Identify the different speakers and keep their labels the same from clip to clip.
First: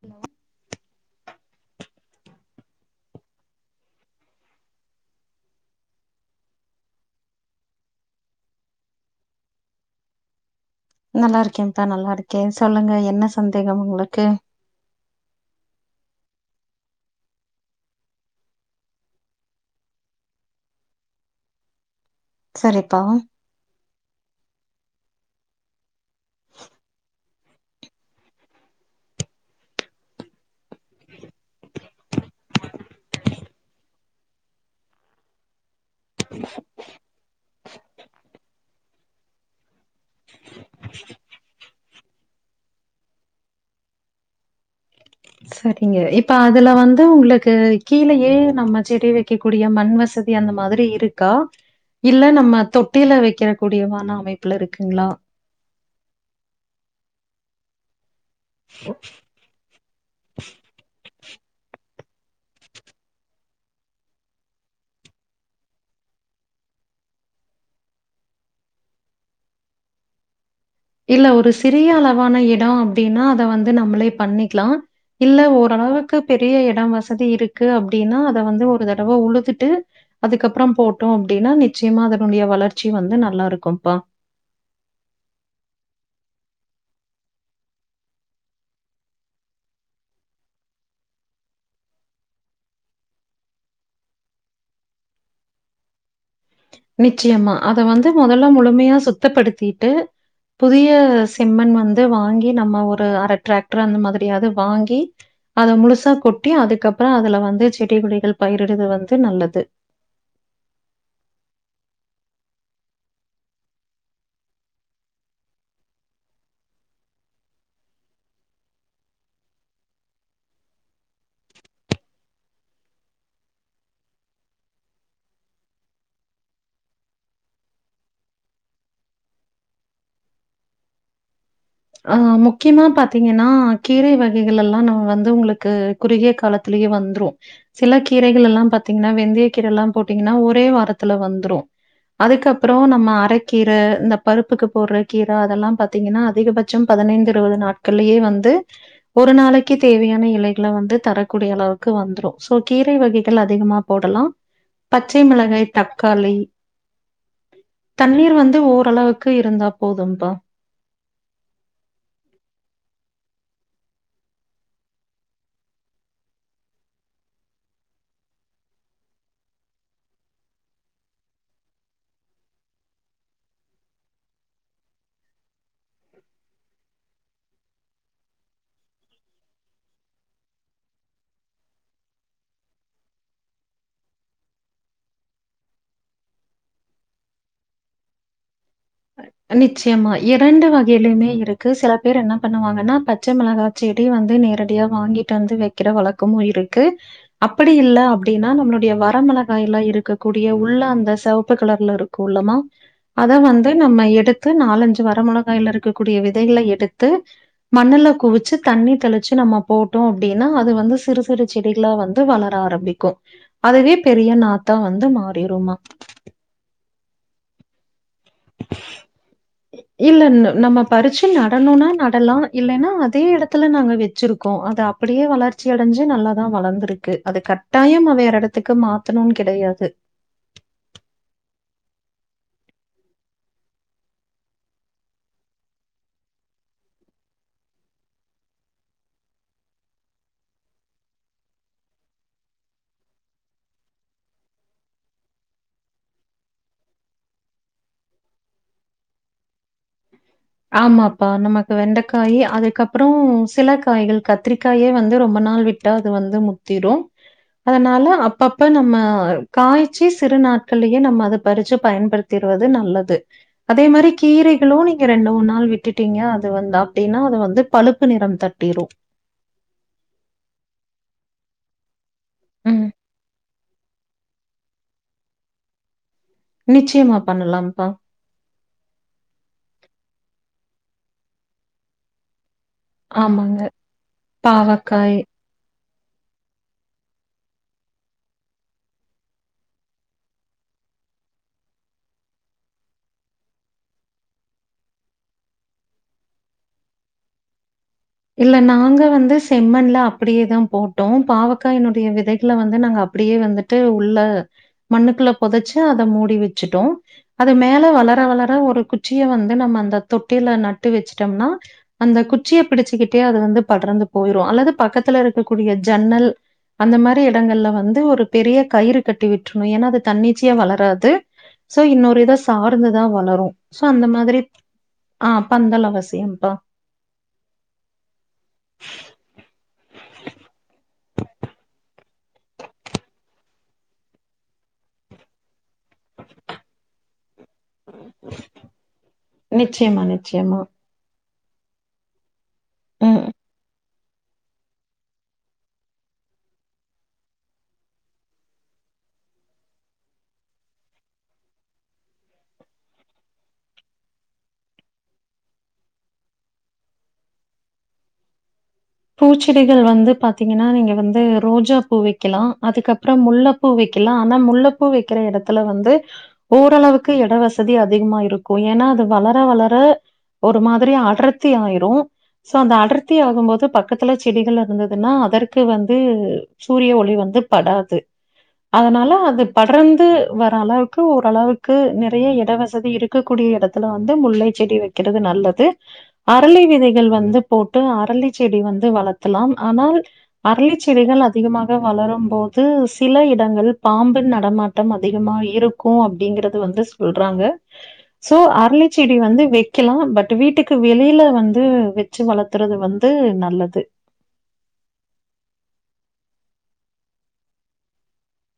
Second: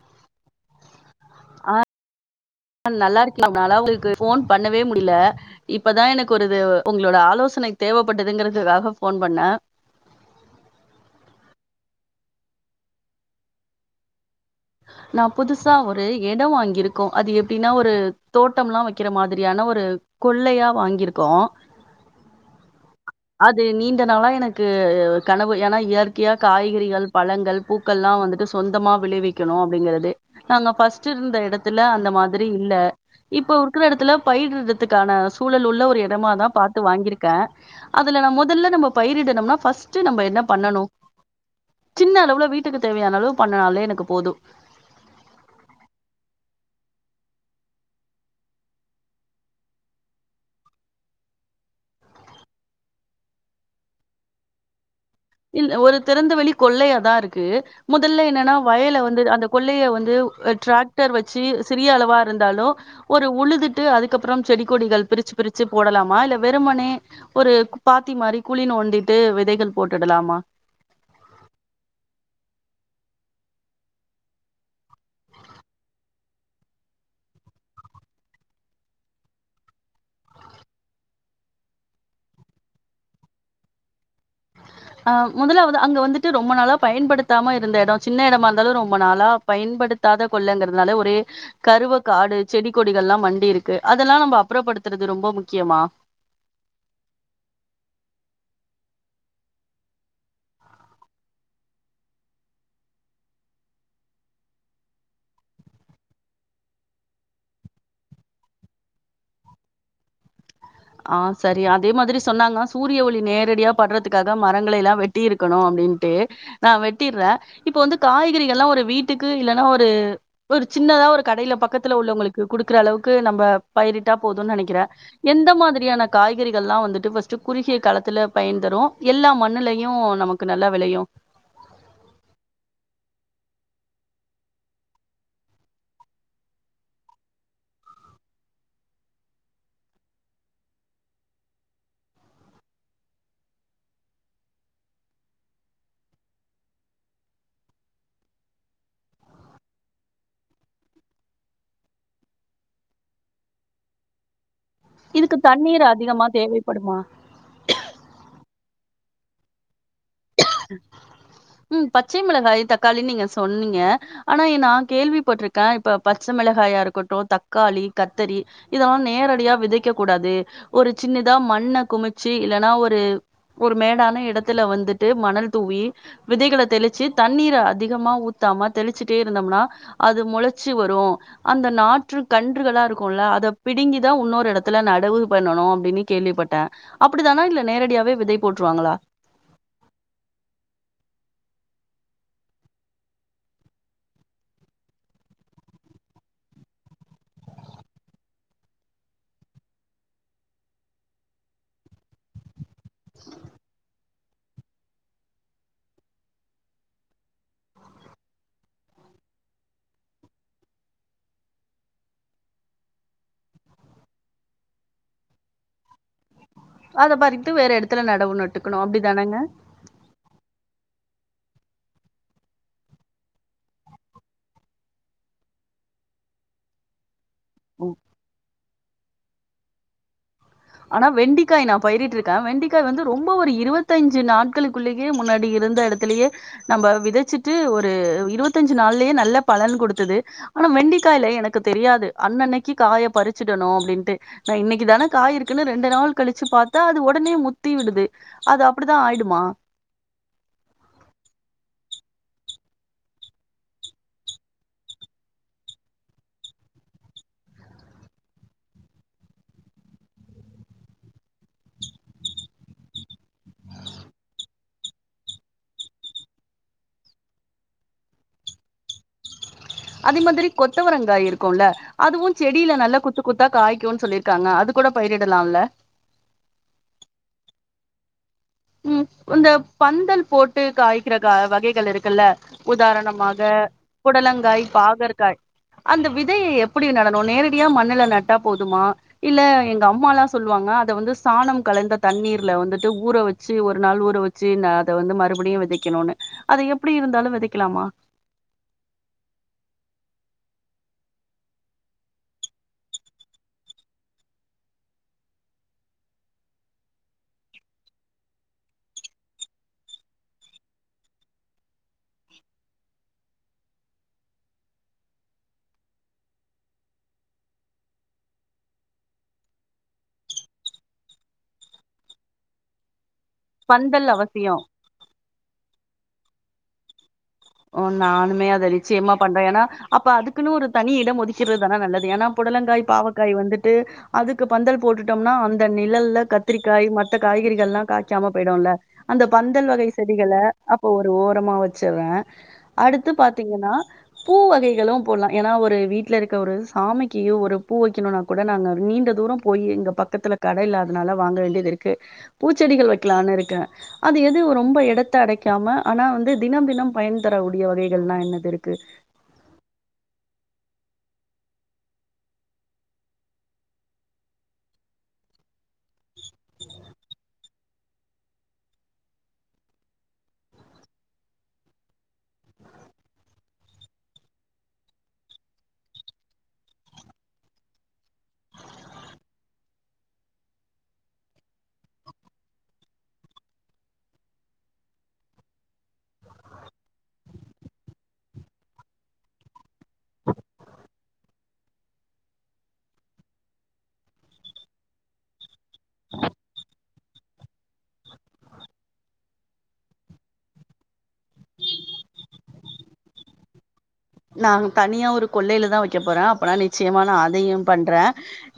Speaker 1: Hello
Speaker 2: ஆ நல்லா இருக்க என்னால உங்ளுக்கு ஃபோன் பண்ணவே முடில இப்பதா எனக்கு ஒருது உங்ளோட ஆலோசனை தேவைப்பட்டுதுங்கறதுக்காக ஃபோன் பண்ண
Speaker 1: நல்லா இருக்கேத்தா நல்லாயிருக்கே சொல்லுங்க என்ன சந்தேகம் உங்ளுக்கு
Speaker 2: நா புதுசா ஒரு எடோ வாங்கியிருக்கோ அது எப்டினா ஒரு தோட்டம்லா வைக்கிற மாதிரியான ஒரு கொள்ளையா வாங்கியிருக்கோ
Speaker 1: சரிப்பா
Speaker 2: அது நீண்ட நாளா எனக்கு கனவு ஏன்னா இயற்கயா காய்கறிகள் பழங்கள் பூக்கள்ல்லாம் வந்துட்டு சொந்தமா விளைவிக்கணா அப்டிங்கறது நாங்க இருந்த எடத்துல அந்த மாதிரி இல்ல இப்ப இருக்குற எடத்துல பயிர் இடுறத்துக்கான சூழல் உள்ள ஒரு எ டமாதா பாத்து வாங்கிருக்க அதுல நா மொதல்ல நம்ம பயிரிடனும்னா ஃபஸ்ட் ட்டு நம்ம என்ன பண்ணனும் ஜின்ன அளவுல வீட்டுக்கு தேவயான அளவு பண்னாலே எனக்கு போது
Speaker 1: சரிங்க இப்ப அதுல வந்து உங்களுக்கு கீழயே நம்ம செடி வெ கே கூடிய மண் வசதி அந்த மாதிரி இருக்கா இல்ல நம்ம தொட்டில வெக்கற கூடியமான அமைப்புலருக்குங்களா
Speaker 2: இல்ல ஒரு திறந்த வெளி கொள்ளயாதா இருக்கு முதல்ல என்னன்னா வயல வந்து அந்த கொள்ளய வந்து ட்ராக்டர் வச்சு சிறிய அளவா இருந்தாலு ஒரு உழுதுட்டு அதுக்கப்புறம் செடி கொடிகள் பிரிச்சு பிரிச்சு போடலாமா இல்ல வெறுமனே ஒரு பாத்தி மாரி குழி நோண்டிட்டு வெதைகள் போட்டுடலாமா
Speaker 1: இல்ல ஒரு சிறிய அளவான எடோ அப்டின்னா அத வந்து நம்மளே பனிக்லா இல்ல ஓரளவுக்கு பெரிய எடம் வசதி இருக்கு அப்டின்னா அத வந்து ஒரு தடவ உழுதுட்டு அதுக்கப்றோ போட்டோ அப்டின்னா நிச்சயமா அதனுடய வளர்ச்சி வந்து நல்லா இருக்கும்ப்பா
Speaker 2: அ முதலாவது அங்க வந்துட்டு ரொம்ப நாளா பயன்படுத்தாம இருந்த எடோ சின்ன எடமா இருந்தாலு ரொம்ப நாளா பயன்படுத்தாத கொள்ளங்கிறதுனால ஒரே கருவ காடு செடி கொடிகள் எல்லா மண்டிருக்கு அதெல்லா நம்ப அப்றப்படுத்துறது ரொம்ப முக்கியமா
Speaker 1: நிச்சயமா அத வந்து மொதல்ல முழுமயா சுத்தப்படுத்திட்டு புதிய செம்மண் வந்து வாங்கி நம்ம ஒரு அர ட்ரெக்டர் அந்த மாத்ரியாவது வாங்கி அத முழுசா கொட்டி அதுக்கப்புறோ அதுலவந்து செடிகொடிகள் பயிரிடுது வந்து நல்லது
Speaker 2: ஆ சரி அதே மாதிரி சொன்னாங்க சூரிய ஒளி நேரடியா படுறதுக்காக மரங்கள் எல்லா வெட்டி இருக்கணு அப்டின்ட்டு நா வெட்டிர்றே இப்ப வந்து காய்கறிகள்ல்லா ஒரு வீட்டுக்கு இல்லனா ஒரு ஒரு சின்னதா ஒரு கடயில பக்கத்துல உள்ளவங்களுக்கு குடுக்குற அளவுக்கு நம்ப பயிரிட்டா போதுன்னு நெனக்கிறே எந்த மாத் திரியான காய்கறிகள் எல்லா வந்துட்டு ஃபஸ்ட்டு குறுகிய காலத்துல பயன் தரும் எல்லா மண்ணுலயு நமக்கு நல்லா வெளயு
Speaker 1: ஆ முக்கியமா பாத்தீங்கன்னா கீரை வகைகள் எல்லா நம்ப வந்து உங்களுக்கு குறுகிய காலத்திலே வந்துரு சில கீரைகள்லெல்லா பாத்தீங்கன்னா வெந்தய கீர எல்லா போட்டீங்கன்னா ஒரே வாரத்துல வந்துரு அதுக்கப்புறோ நம்ம அரக்கீர இந்த பருப்புக்கு போடுற கீர அதெல்லா பாத்தீங்கன்னா அதிகபட் சோ பதினைந்து இருவது நாட்களேயே வந்து ஒரு நாளைக்கு தேவையான இலைகள வந்து தரக்கூடிய அளவுக்கு வந்துடு ஸோ கீரை வகைகள் அதிகமா போடலா
Speaker 2: இதுக்கு தண்ணீர் அதிகமா தேவைப்படுமா
Speaker 1: தண்ணீர் வந்து ஓரளவுக்கு இருந்தா போதும்பா
Speaker 2: உம் பச்சை மிளகாய் தக்காளி நீங்க சொன்னீங்க ஆனா ஏ நா கேள்விபட்ருகே இப்ப பச்ச மிளகாயாருக்கட்டும் தக்காளி கத்தரி இதெல்லா நேரடியா விதைக்க கூடாது ஒரு சின்னதா மண்ண குமிச்சு இல்லன்னா ஒரு ஒரு மேடான எடத்துல வந்துட்டு மணல் தூவி விதைகள தெளிச்சு தண்ணீர அதிகமா ஊத்தாம தெளிச்சுட்டே இருந்தோம்னா அது மொளச்சு வரு அந்த நாற்று கன்றுகளா இருக்குல்ல அத பிடுங்கிதா வுன்னொரு எடத்துல நடவு பண்ணனு அப்டின் கேள்விப்பட்டே அப்டிதானா இல்ல நேரடியாவே விதை போட்டுருவாங்களா
Speaker 1: நிச்சயமா இரண்டு வகையிலயுமே இருக்கு சில பேர் என்ன பண்ணுவாங்கன்னா பச்சை மிளகா செடி வந்து நேரடியா வாங்கிட்டு வந்து வெக்கிற வழக்கமு இருக்கு அப்படி இல்ல அப்டின்னா நம்மளுடைய வரமிளகாய்லா இருக்கக்கூடிய உள்ள அந்த சிவப்பு கலர்ல இருக் கோலமா அத வந்து நம்மை எடுத்து நாலஞ்சு வர மொளகாய்ல இருக்கக்க கூடிய விதைகள எடுத்து மண்ணுல்ல குவிச்சு தண்ணி தெளிச்சு நம்ம போட்டோ அப்டின்னா அது வந்து சிறு சிறு செடிகளா வந்து வளர ஆரம்பிக்கு அதுவே பெரிய நாத்தா வந்து மாறிருமா
Speaker 2: அத பறித்து வேற எடத்துல நடவு நட்டுக்கணு அப்டிதானங்க
Speaker 1: இல்லல்ல நம்ம பறிச்சு நடணும்னா நடலா இல்லன்னா அதே எடத்துல நாங்க வச்சுருக்கோ அத அப்டியே வளர்ச்சி அடஞ்சு நல்லா தா வளந்துருக்கு அத கட்டாயம் அவெ வேற எடத்துக்கு மாத்தணும்னு கெடையாது
Speaker 2: ஆனா வெண்டிக்காய் நா பயிரிட்டுருக்கே வெண்டிக்காய் வந்து ரொம்ப ஒரு இருவத்தஞ்சு நாட்களுக்குள்ளே ஏ முன்னாடி இருந்த எடத்துலயே நம்ம விதச்சிட்டு ஒரு இருவத்தஞ்சு நாள்லயே நல்ல பலன் குடுத்தது ஆனா வெண்டிக்காய்ல எனக்கு தெரியாது அன்னனைக்கீ காய பறிச்சுடணு அப்டின்ட்டு நா இன்னக்கீ தான காய் இருக் த ரெண்டு நாள் கழிச்சு பாத்தா அது ஒடனே முத்தி விடுது அது அப்டித்தா ஆயிடுமா
Speaker 1: ஆமாப்பா நமக்கு வெண்டைக்காய் அதுக்கப்பற சிலக்காய்கள் கத்திரிக்காயே வந்து ரொம்ப நாள் விட் விட்டா அது வந்து முத்திரு அதனால அப்பப்ப நம்ம காய்ச்சி சிறு நாட்கள்ளயே நம்ம அத பறிச்சு பயன்படுத்த திருவது நல்லது அதே மாரி கீரைகளு ரெண்டு மூணு நாள் விட்டுட்டீங்க அது வந்த அப்டின்னா அது வந்து பழுப்பு நிற தட்டிரு
Speaker 2: அதே மாதிரி கொத்தவரங்காய் இருக்கும்ல அதுவு செடியில
Speaker 1: ம்.
Speaker 2: நல்லா கொத்து கொத்து காய்கும் சொல்லிருக்காங்க அது கூட பயிரிடலாம்ல
Speaker 1: நிச்சயமா பண்ணலாம்ப்பா
Speaker 2: ம் இந்த பந்தல் போட்டு காய்க்கற வகைகள் இருக்குல்ல உதாரணமாக
Speaker 1: ஆமாங்க.
Speaker 2: புடலங்காய்
Speaker 1: பாவக்காய்.
Speaker 2: பாகற்காய் அந்த விதையை எப்டி நடணு நேரடியா மண்ணுல நட்டா போதுமா இல்ல எங்க அம்ம எலா சொல்லுவாங்க அத வந்து சாணம் கலந்த தண்ணீர்ல வந்துட்டு ஊற வச் சி ஒரு நாள் ஊற வச்சு ந அத வந்து மறுபடியு விதைக்கணும்னு அத எப்டி இருந்தாலு விதைக்கலாமா
Speaker 1: இல்ல நாங்க வந்து செம்மன்ல அப்டியே தா போட்டோ பாவக்காய்னுடைய விதைகளை வந்து அப்டியே வந்துட்டு ட்டு உள்ள மண்ணுக்குள்ள பொதச்சு அத மூடி வச்சுட்டோ அது மேல வளர வளர ஒரு குச்சிய வந்து நம்ம அந்த தொட்டியில நட்டு வச்சுட்டோம்னா அந்த குச்சியை பிடிச்சுக்கிட்டே அது வந்து படர்ந்து போயிரும் அல்லது பக்கத்துல இருக்கக்கூடிய ஜன்னல் அந்த மாரி இடங்கள்ல வந்து ஒரு பெரிய கயிறு கட்டி விட்ருணு ஏன்னா அது தண்ணிச்சையா வளராது சோ இன்னொரு இத சார்ந்துதா வளரு சோ அந்த
Speaker 2: பந்தல்
Speaker 1: மாதிரி
Speaker 2: அவசியோ
Speaker 1: ஆ பந்தல் அவசியம்ப்பா
Speaker 2: ஓ நானுமே அத நிச்சயமா பண்ற ஏன்னா அப்ப அதுக்குன்னு ஒரு தனி இடம் ஒதிக் வைக்கிறது தான நல்லது ஏன்னா புடலங்காய் பாவக்காய் வந்துட்டு அதுக்கு பந்தல் போட்டுடும்னா அந்த இந்த நிழல்ல கத்திரிக்காய் மத்த காய்கறிகள் எல்லா காய்க்காம போய்டும்ல அந்த பந்தல் வகை
Speaker 1: நிச்சயமா,
Speaker 2: செடிகள
Speaker 1: நிச்சயமா.
Speaker 2: அப்போ ஒரு ஓரமா வச்சுற அடுத்து
Speaker 1: ம்.
Speaker 2: பாத்தீங்கன்னா பூ வகைகளும் போடலா ஏன்னா ஒரு வீட்டுல இருக்க ஒரு சாமிக்கு ஒரு பூ வைக்கணும்னா கூட நாங்க நீண்ட தூர போய் இங்க பக்கத்துல கடை இல்லாதனால வாங்க வேண்டியது இருக்கு பூச்செடிகள் வைக்கலான்னு இருக்க அது எது ரொம்ப எடத்த அடைக்காம ஆனா வந்து தினம் தினம் பயன் தரக்கூடிய வகைகள்ன்னா என்னது இருக்கு
Speaker 1: பூச்செடிகள் வந்து பாத்தீங்கன்னா நீங்க வந்து ரோஜா பூ வெக்கலா அதுக்கப்பற முல்ல பூ வெக்கலா ஆனா முல்வ பூ வெக்கிற எடத்துல வந்து ஓரளவுக்கு எட வசதி வசதி அதிகமா இருக்கும் ஏன்னா வளர வளர ஒரு மாதிரி அடர்த்தி ஆயிரும் சோ அந்த அடர்த்தி ஆகும் போது பக் பக்கத்துல செடிகள் இருந்ததுன்னா அதற்கு வந்து சூரிய ஒளி வந்து படாது அதனால அது படர்ந்து வர அளவுக்கு ஓரளவுக்கு நெறைய எட வசதி இருக் இருக்க கூடிய எடத்துல வந்து முல்லை செடி வைக்கிறது நல்லது அரளிவிதைகள் வந்து போட்டு அரளி செடி வந்து வளர்த்தலாம் ஆனால் அருளி செடிகள் அதிகமாக வளரும் போது சில இடங்கள் பாம்பு நடமாட் ட்டம் அதிகமா இருக்கும் அப்டிங்கிறது வந்து சொல்றாங்க சோ அருளிச்செடி வந்து வைக்கலா பட் வீட்டுக்கு வெளியில வந்து வச்சு வளர்த்துறது வந்து நல்லது
Speaker 2: நா தனியா ஒரு கொள்ளையில தா வைக்க போற அப்பனா நிச்சயமா அதையு பண்ற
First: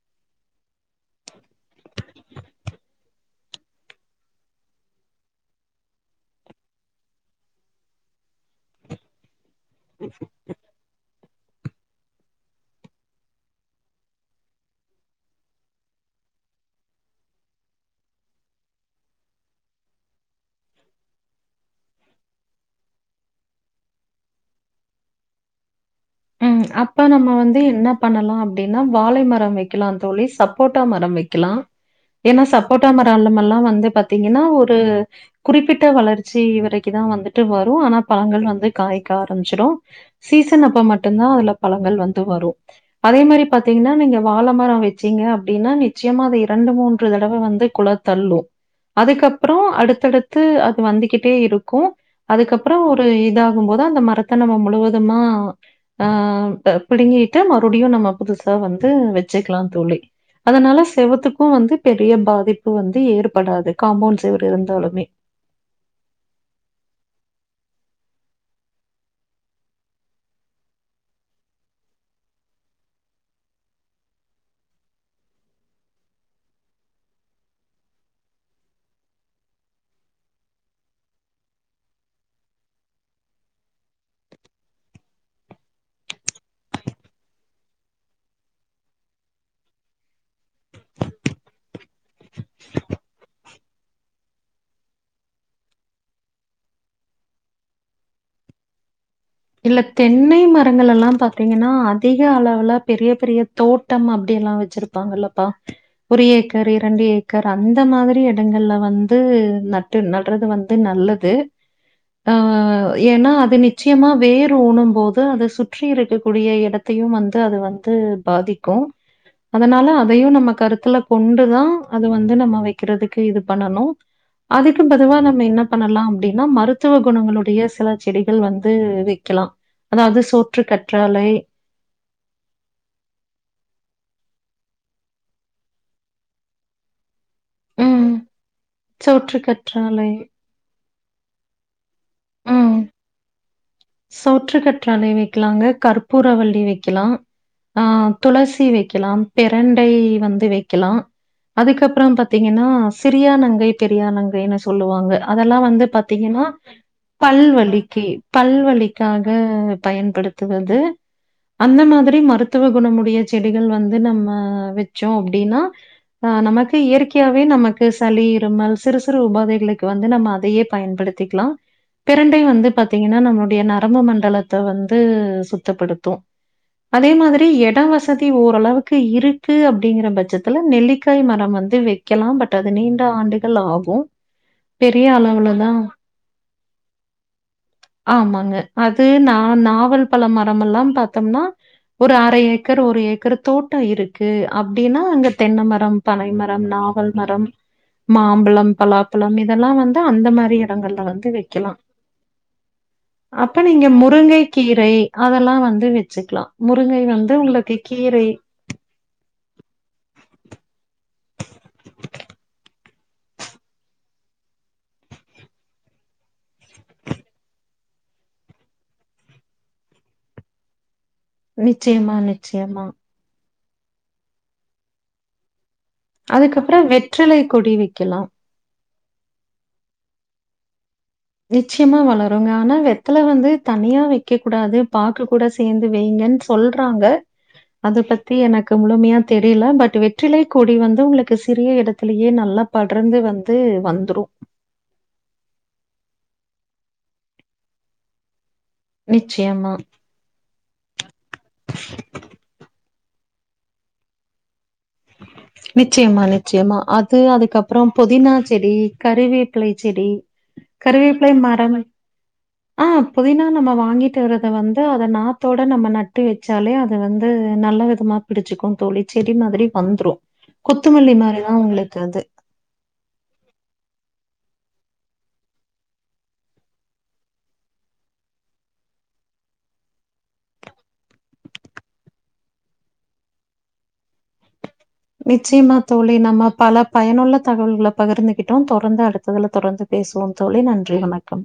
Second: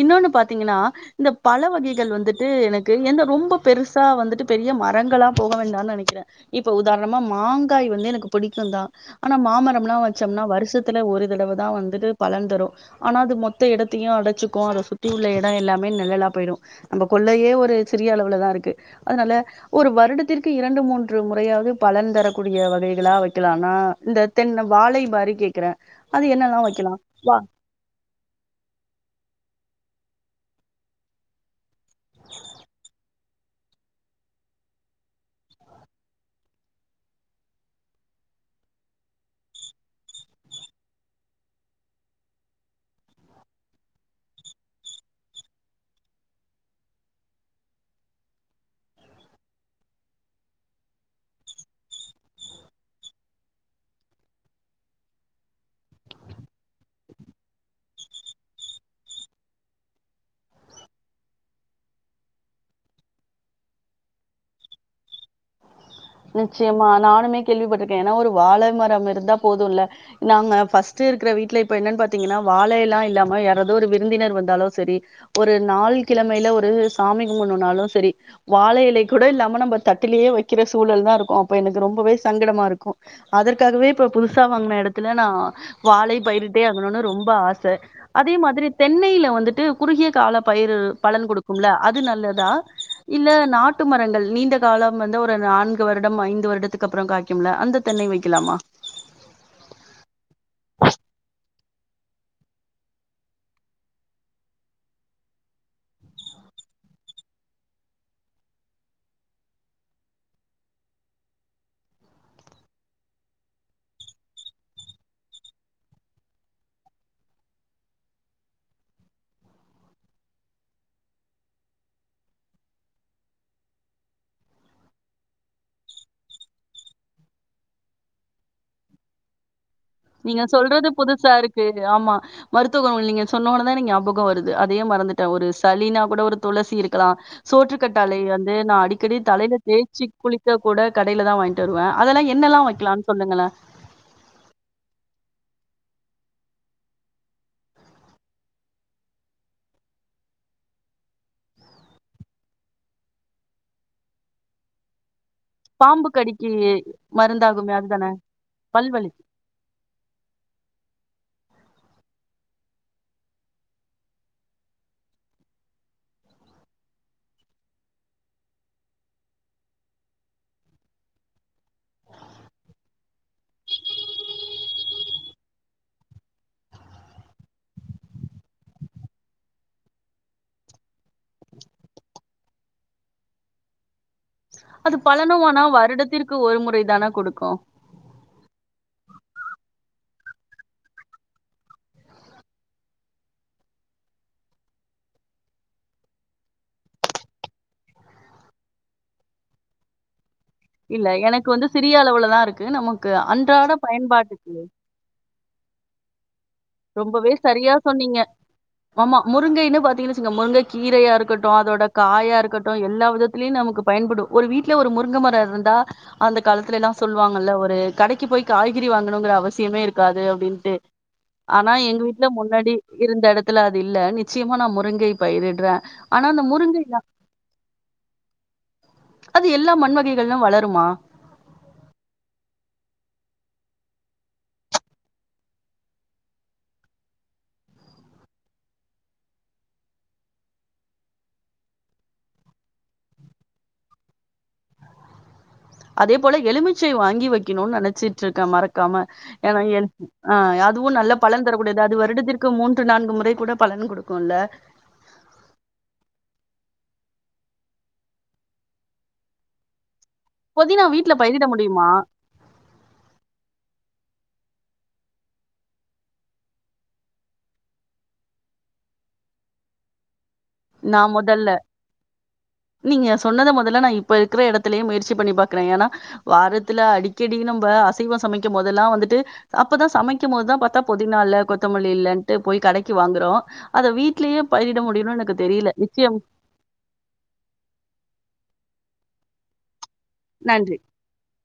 Speaker 2: இன்னொன்னு பாத்தீங்கன்னா இந்த பல வகைகள் வந்துட்டு எனக்கு என ரொம்ப பெருசா வந்துட்டு பெரிய மரங்களா போக வேண்டாம்னு நெனைக்கிற இப்ப உதாரணமா மாங்காய் வந்து எனக்கு புடிக்கும் தா ஆனா மாமரம் ல்லா ச்சோம்னா வருஷத்துல ஒரு தடவ தா வந்துட்டு பலன் தரு ஆனா அது மொத்த எடத்தையு அடச்சுக்கு அத சுத்தி உள்ள எடோ எல்லாமே நிழலா போய்ரு நம்ம கொள்ளயே ஒரு சிறிய அளவுலதா இருக்கு அதுனால ஒரு வருடத்திற்கு இரண்டு மூன்று முறையாவது பலன் தரக்கூடிய வகைகளா வெக்கலானா இந்த தென்ன வாழை மாரி கேக்கறே
Speaker 1: ம் அப்ப நம்ம வந்து என்ன பண்ணலா அப்டின்னா வாழை மரோ வெக்கலா தோழி சப்போட்டா மரோ வெக்கலா ஏனா சப்போட்டா மரோலமெல்லா வந்து பாத்தீங்கன்னா ஒரு குறிப்பிட்ட வளர்ச்சி வரைக்குதா வந்துட்டு வரு ஆனா பழங்கள் வந்து காய்க்க ஆரம்பிச்சிடு சீசன் அப்ப மட்டுந்தா அதுல பழங்கள் வந்து வரு அதே மாரி பாத்தீங்னா நீங்க வாழ மரோ வெச்சீங்க அப்டினா நிச்சயமா அது இரண்டு மூன்று தடவ வந்து குலத் தள்ளு அதுக்கப்றோ அடுத்தடுத்து அது வந்துகிட்டே இருக்கு அதுக்கப்றோ ஒரு இதாகும் போது அந்த மரத்த நம்ம முழுவதுமா அ ப பிடுங்கீட்டு மறுப்டியு நம்ம புதுசா வந்து வெச்சுக்கலா தோழி அதனால செவுத்துக்கு வந்து பெரிய பாதிப்பு வந்து ஏற்படாது காம்பவுண்ட் செவுரு இருந்தாலுமே
Speaker 2: நிச்சயமா நானுமே கேள்விப்பட்ருக்கே ஏனா ஒரு வாழைமரம் இருந்தா போதுல்ல நாங்க ஃபஸ்ட்டு இருக்கற வீட்ல இப்ப என்னன் பாத்தீங்கனா வாழைலா இல்லாம யாராது ஒரு விருந்தினர் வந்தாலு செரி ஒரு நாள் கிழமைல ஒரு சாமி கும்பட்ணுனாலு செரி வாழ இலை கூட இல்லாம நம்ப தட்டுலயே வெக்கிற சூழல் தா இருக்கு அப்ப எனக்கு ரொம்பவே சங்கடமா இருக்கு அதற்காகவே இப்ப புதுசா வாங்ன எடத்துல நா வாழை பயிரிட்டே ஆகணுனு ரொம்ப ஆச அதே மாதிரி தென்னைல வந்துட்டு குறுகிய கால பயிரு பலன் குடுக்கும்ல அது நல்லதா இல்ல நாட்டு மரங்கள் நீண்ட காலம் வந்து ஒரு நான்கு வருடம் ஐந்து வருடத்துக்கு அப்றோ காய்க்குமில்ல அந்த தென்னை வைக்கலாமா
Speaker 1: இல்ல தென்னை மரங்களெல்லா பாத்தீங்கனா அதிக அளவுல பெரிய பெரிய தோட் டம் அப்டியெல்லா வெச்சிருப்பாங்கல்லப்பா ஒரு ஏக்கர் இரண்டு ஏக்கர் அந்த மாதிரி எடங்கள்ல வந்து நட் டு நடறது வந்து நல்லது ஆ ஏனா அது நிச்சயமா வேர் ஊனம் போது அது சுற்றி இருக்கக்கூடிய எடத்தையும் வந்து அது வந்து பாதிக்கு அதனால அதையு நம்ம கருத்துல கொண்டுதா அது வந்து நம்ம வெக்கறதுக்கு இது பண்ணனு அதுக்கு பதுவா நம்ம என்ன பண்ணலா அப்டினா மருத்துவ குணங்களுடைய சில செடிகள் வந்து வெக்கலா அதாவ்து சோற்று கற்றாழை
Speaker 2: பேரு ஆமா மருத்துவ குண உள் நீங்க சொன்ன உட்ன தா நீங்க ஞாபகோ வருது அதே மறந்துட்டே ஒரு சளினா கூட ஒரு துளசி இருக்கலா
Speaker 1: ம்.
Speaker 2: சோற்றுக்கற்றாழை வந்து நா அடிக்கடி
Speaker 1: சோற்று
Speaker 2: தலைல தேச்சி
Speaker 1: கற்றாழை,
Speaker 2: குளி க்க கூட கடைல தா வாய்ங்ட்டு வருவே அதெல்லா என்னெல்லா
Speaker 1: ம்.
Speaker 2: வெக்கலான் சொல்லுங்களே
Speaker 1: சோற்று கற்றாழை வெக்கலாங்க கற்பூரவள்ளி வெக்கலா ஆ துளசி வெக்கலா பிரண்டை வந்து வெக்கலா அதுக்கப்றோ பாத்தீங்கனா சிறியா நங்கை பெரியா நங்கைன்னு சொல்லுவாங்க அதெல்லா வந்து
Speaker 2: பாம்பு
Speaker 1: பாத்தீங்கனா
Speaker 2: கடிக்கு மருந்தாகுமே
Speaker 1: பல்வலிக்கு
Speaker 2: அதுதானே
Speaker 1: பல்வலி க்கு பயன்படுத்துவது அந்த மாதிரி மருத்துவ குணமுடைய செடிகள் வந்து நம்ம வெச்சோ அப்டினா ஆ நமக்கு இயற்கையாவே நமக்கு சளி, இருமல் சிறு சிறு உபாதைகளுக் வந்து நம்ம அதையே பயன்படுத் திக்கலா பிரண்டை வந்து பாத்தீங்கனா நம்ளோ டைய நரம்பு மண்டலத்த வந்து சுத்தப்படுத்து அதே மாதிரி எட வசதி ஓரளவுக்கு இருக்கு அப்டிங்கிற பட்சத்துல நெல்லிக்காய் மரம் வந்து வெக் கலா பட் அது நீண்ட ஆண்டுகள் ஆகு
Speaker 2: அது பலனு ஆனா வருடத்திற்கு ஒரு முறை தான குடுக்கூ
Speaker 1: ஆமாங்க அது நா நாவல் பழ மரமெல்லாம் பாத்தம்னா ஒரு அர ஏக்கர் ஒரு ஏக்கர் தோட்டோ இருக்கு அப்டினா அங்க தென்னமரம் பனைமரம் நாவல் மரம் மாம்பழம் பலாப்பழம் இதெல்லா வந்து அந்த மாரிய
Speaker 2: இல்ல எனக்கு வந்து சிறிய அளவுலதா இருக்கு நம்ம
Speaker 1: அப்ப நீங்க முருங்கை கீரை அதெல்லா வந்து வெச்சுக்லா முருங்கை
Speaker 2: ரொம்பவே
Speaker 1: வந்து
Speaker 2: சரியா
Speaker 1: உங்களுக்கு
Speaker 2: சொன்னீங்க.
Speaker 1: கீரை
Speaker 2: ஆமா முருங்கைனு பாத்தீங்னு வச்சுக்ங்க முருங்க கீரையா இருக்கட்டூ அதோட காயா இருக்கட்டூ எல்லா விதத் துலயு நமக்கு பயன்படு ஒரு வீட்ல ஒரு முருங்கமரோ இருந்தா அந்த காலத்துலைலா சொல்வாங்கல்ல ஒரு கடைக்கு போய் காய்கறி வாங்கணுங்குற அவசியமே இருக்காது அப்டின்ட்டு ஆனா எங்க
Speaker 1: நிச்சயமா,
Speaker 2: வீட்ல முன்னாடி
Speaker 1: நிச்சயமா.
Speaker 2: இருந்த எடத்துல அது இல்ல நிச்சயமா நா முருங்கை பயிரிட்ற
Speaker 1: அதுக்கப்றோ வெற்றிலைக் கொடி வைக்கலா
Speaker 2: அது எல்லா மண் வகைகள்லயு வளருமா
Speaker 1: நிச்யமா வளருங்க ஆனா வெத்தல வந்து தனியா வைக்க கூடாது பாக்கு கூட சேந்து வைங்கன் சொல்றாங்க அத பத்தி எனக்கு முழுமையா தெரியல பட் வெற்றிலைக் கொடி வந்து உங்களுக்கு சிறிய எடத்துலயே நல்லா படர்ந்து வந்து வந்துரு
Speaker 2: அதே போல எலுமிச்சை வாங்கி வைக்கனுன் நெனச்சிட்ருக்க மறக்காம ஏனா
Speaker 1: நிச்சயமா,
Speaker 2: என் ஆ அதுவு நல்ல பலன் தரக்கூடியது அது வருடத்திற்கு மூன்று நான்கு முறை கூட பலன் குடுக்கூல்ல
Speaker 1: நிச்சயமா நிச்சயமா அது அதுக்கப்றோ புதினா செடி கருவேப்பிலை செடி
Speaker 2: புதினா வீட்ல
Speaker 1: கருவேப்பிலை
Speaker 2: பயிரிட
Speaker 1: மரம்
Speaker 2: முடியுமா?
Speaker 1: ஆ புதினா நம்ம வாங்கிட்டு வரத வந்து அத நாத்தோட நம்ம நட்டு வச்சாலே அது வந்து நல்ல வித தமா பிடிச்சிக்கு தோழி செடி மாதிரி வந்ரூ
Speaker 2: நா முதல்ல நீங்க சொன்னத மொதல நா இப்ப இருக்ற எடத்துலயே முயற்சி பண்ணி பாக்குறே ஏனா வாரத்துல அடிக்கடி நம்ப அசைவோ சமைக்கும் போதெல்லா வந்துட்டு அப்பதா சமைக்கும் போதுதா பாத்தா புதினா இல்ல கொத்தமல்லி இல்லன்ட்டு போய் கடைக்கி வாங்குறோ அத வீட்லயே பயிரிட முடியனுன்
Speaker 1: நிச்சயமா தோழி நம்ம பல பயனுள்ள தகவல்கல பகிர்ந்துகிட்டோ தொடர்ந்து அடுத்ததுல தொடர்ந்து பேசுவோம் தோழி நன்றி வணக்கம்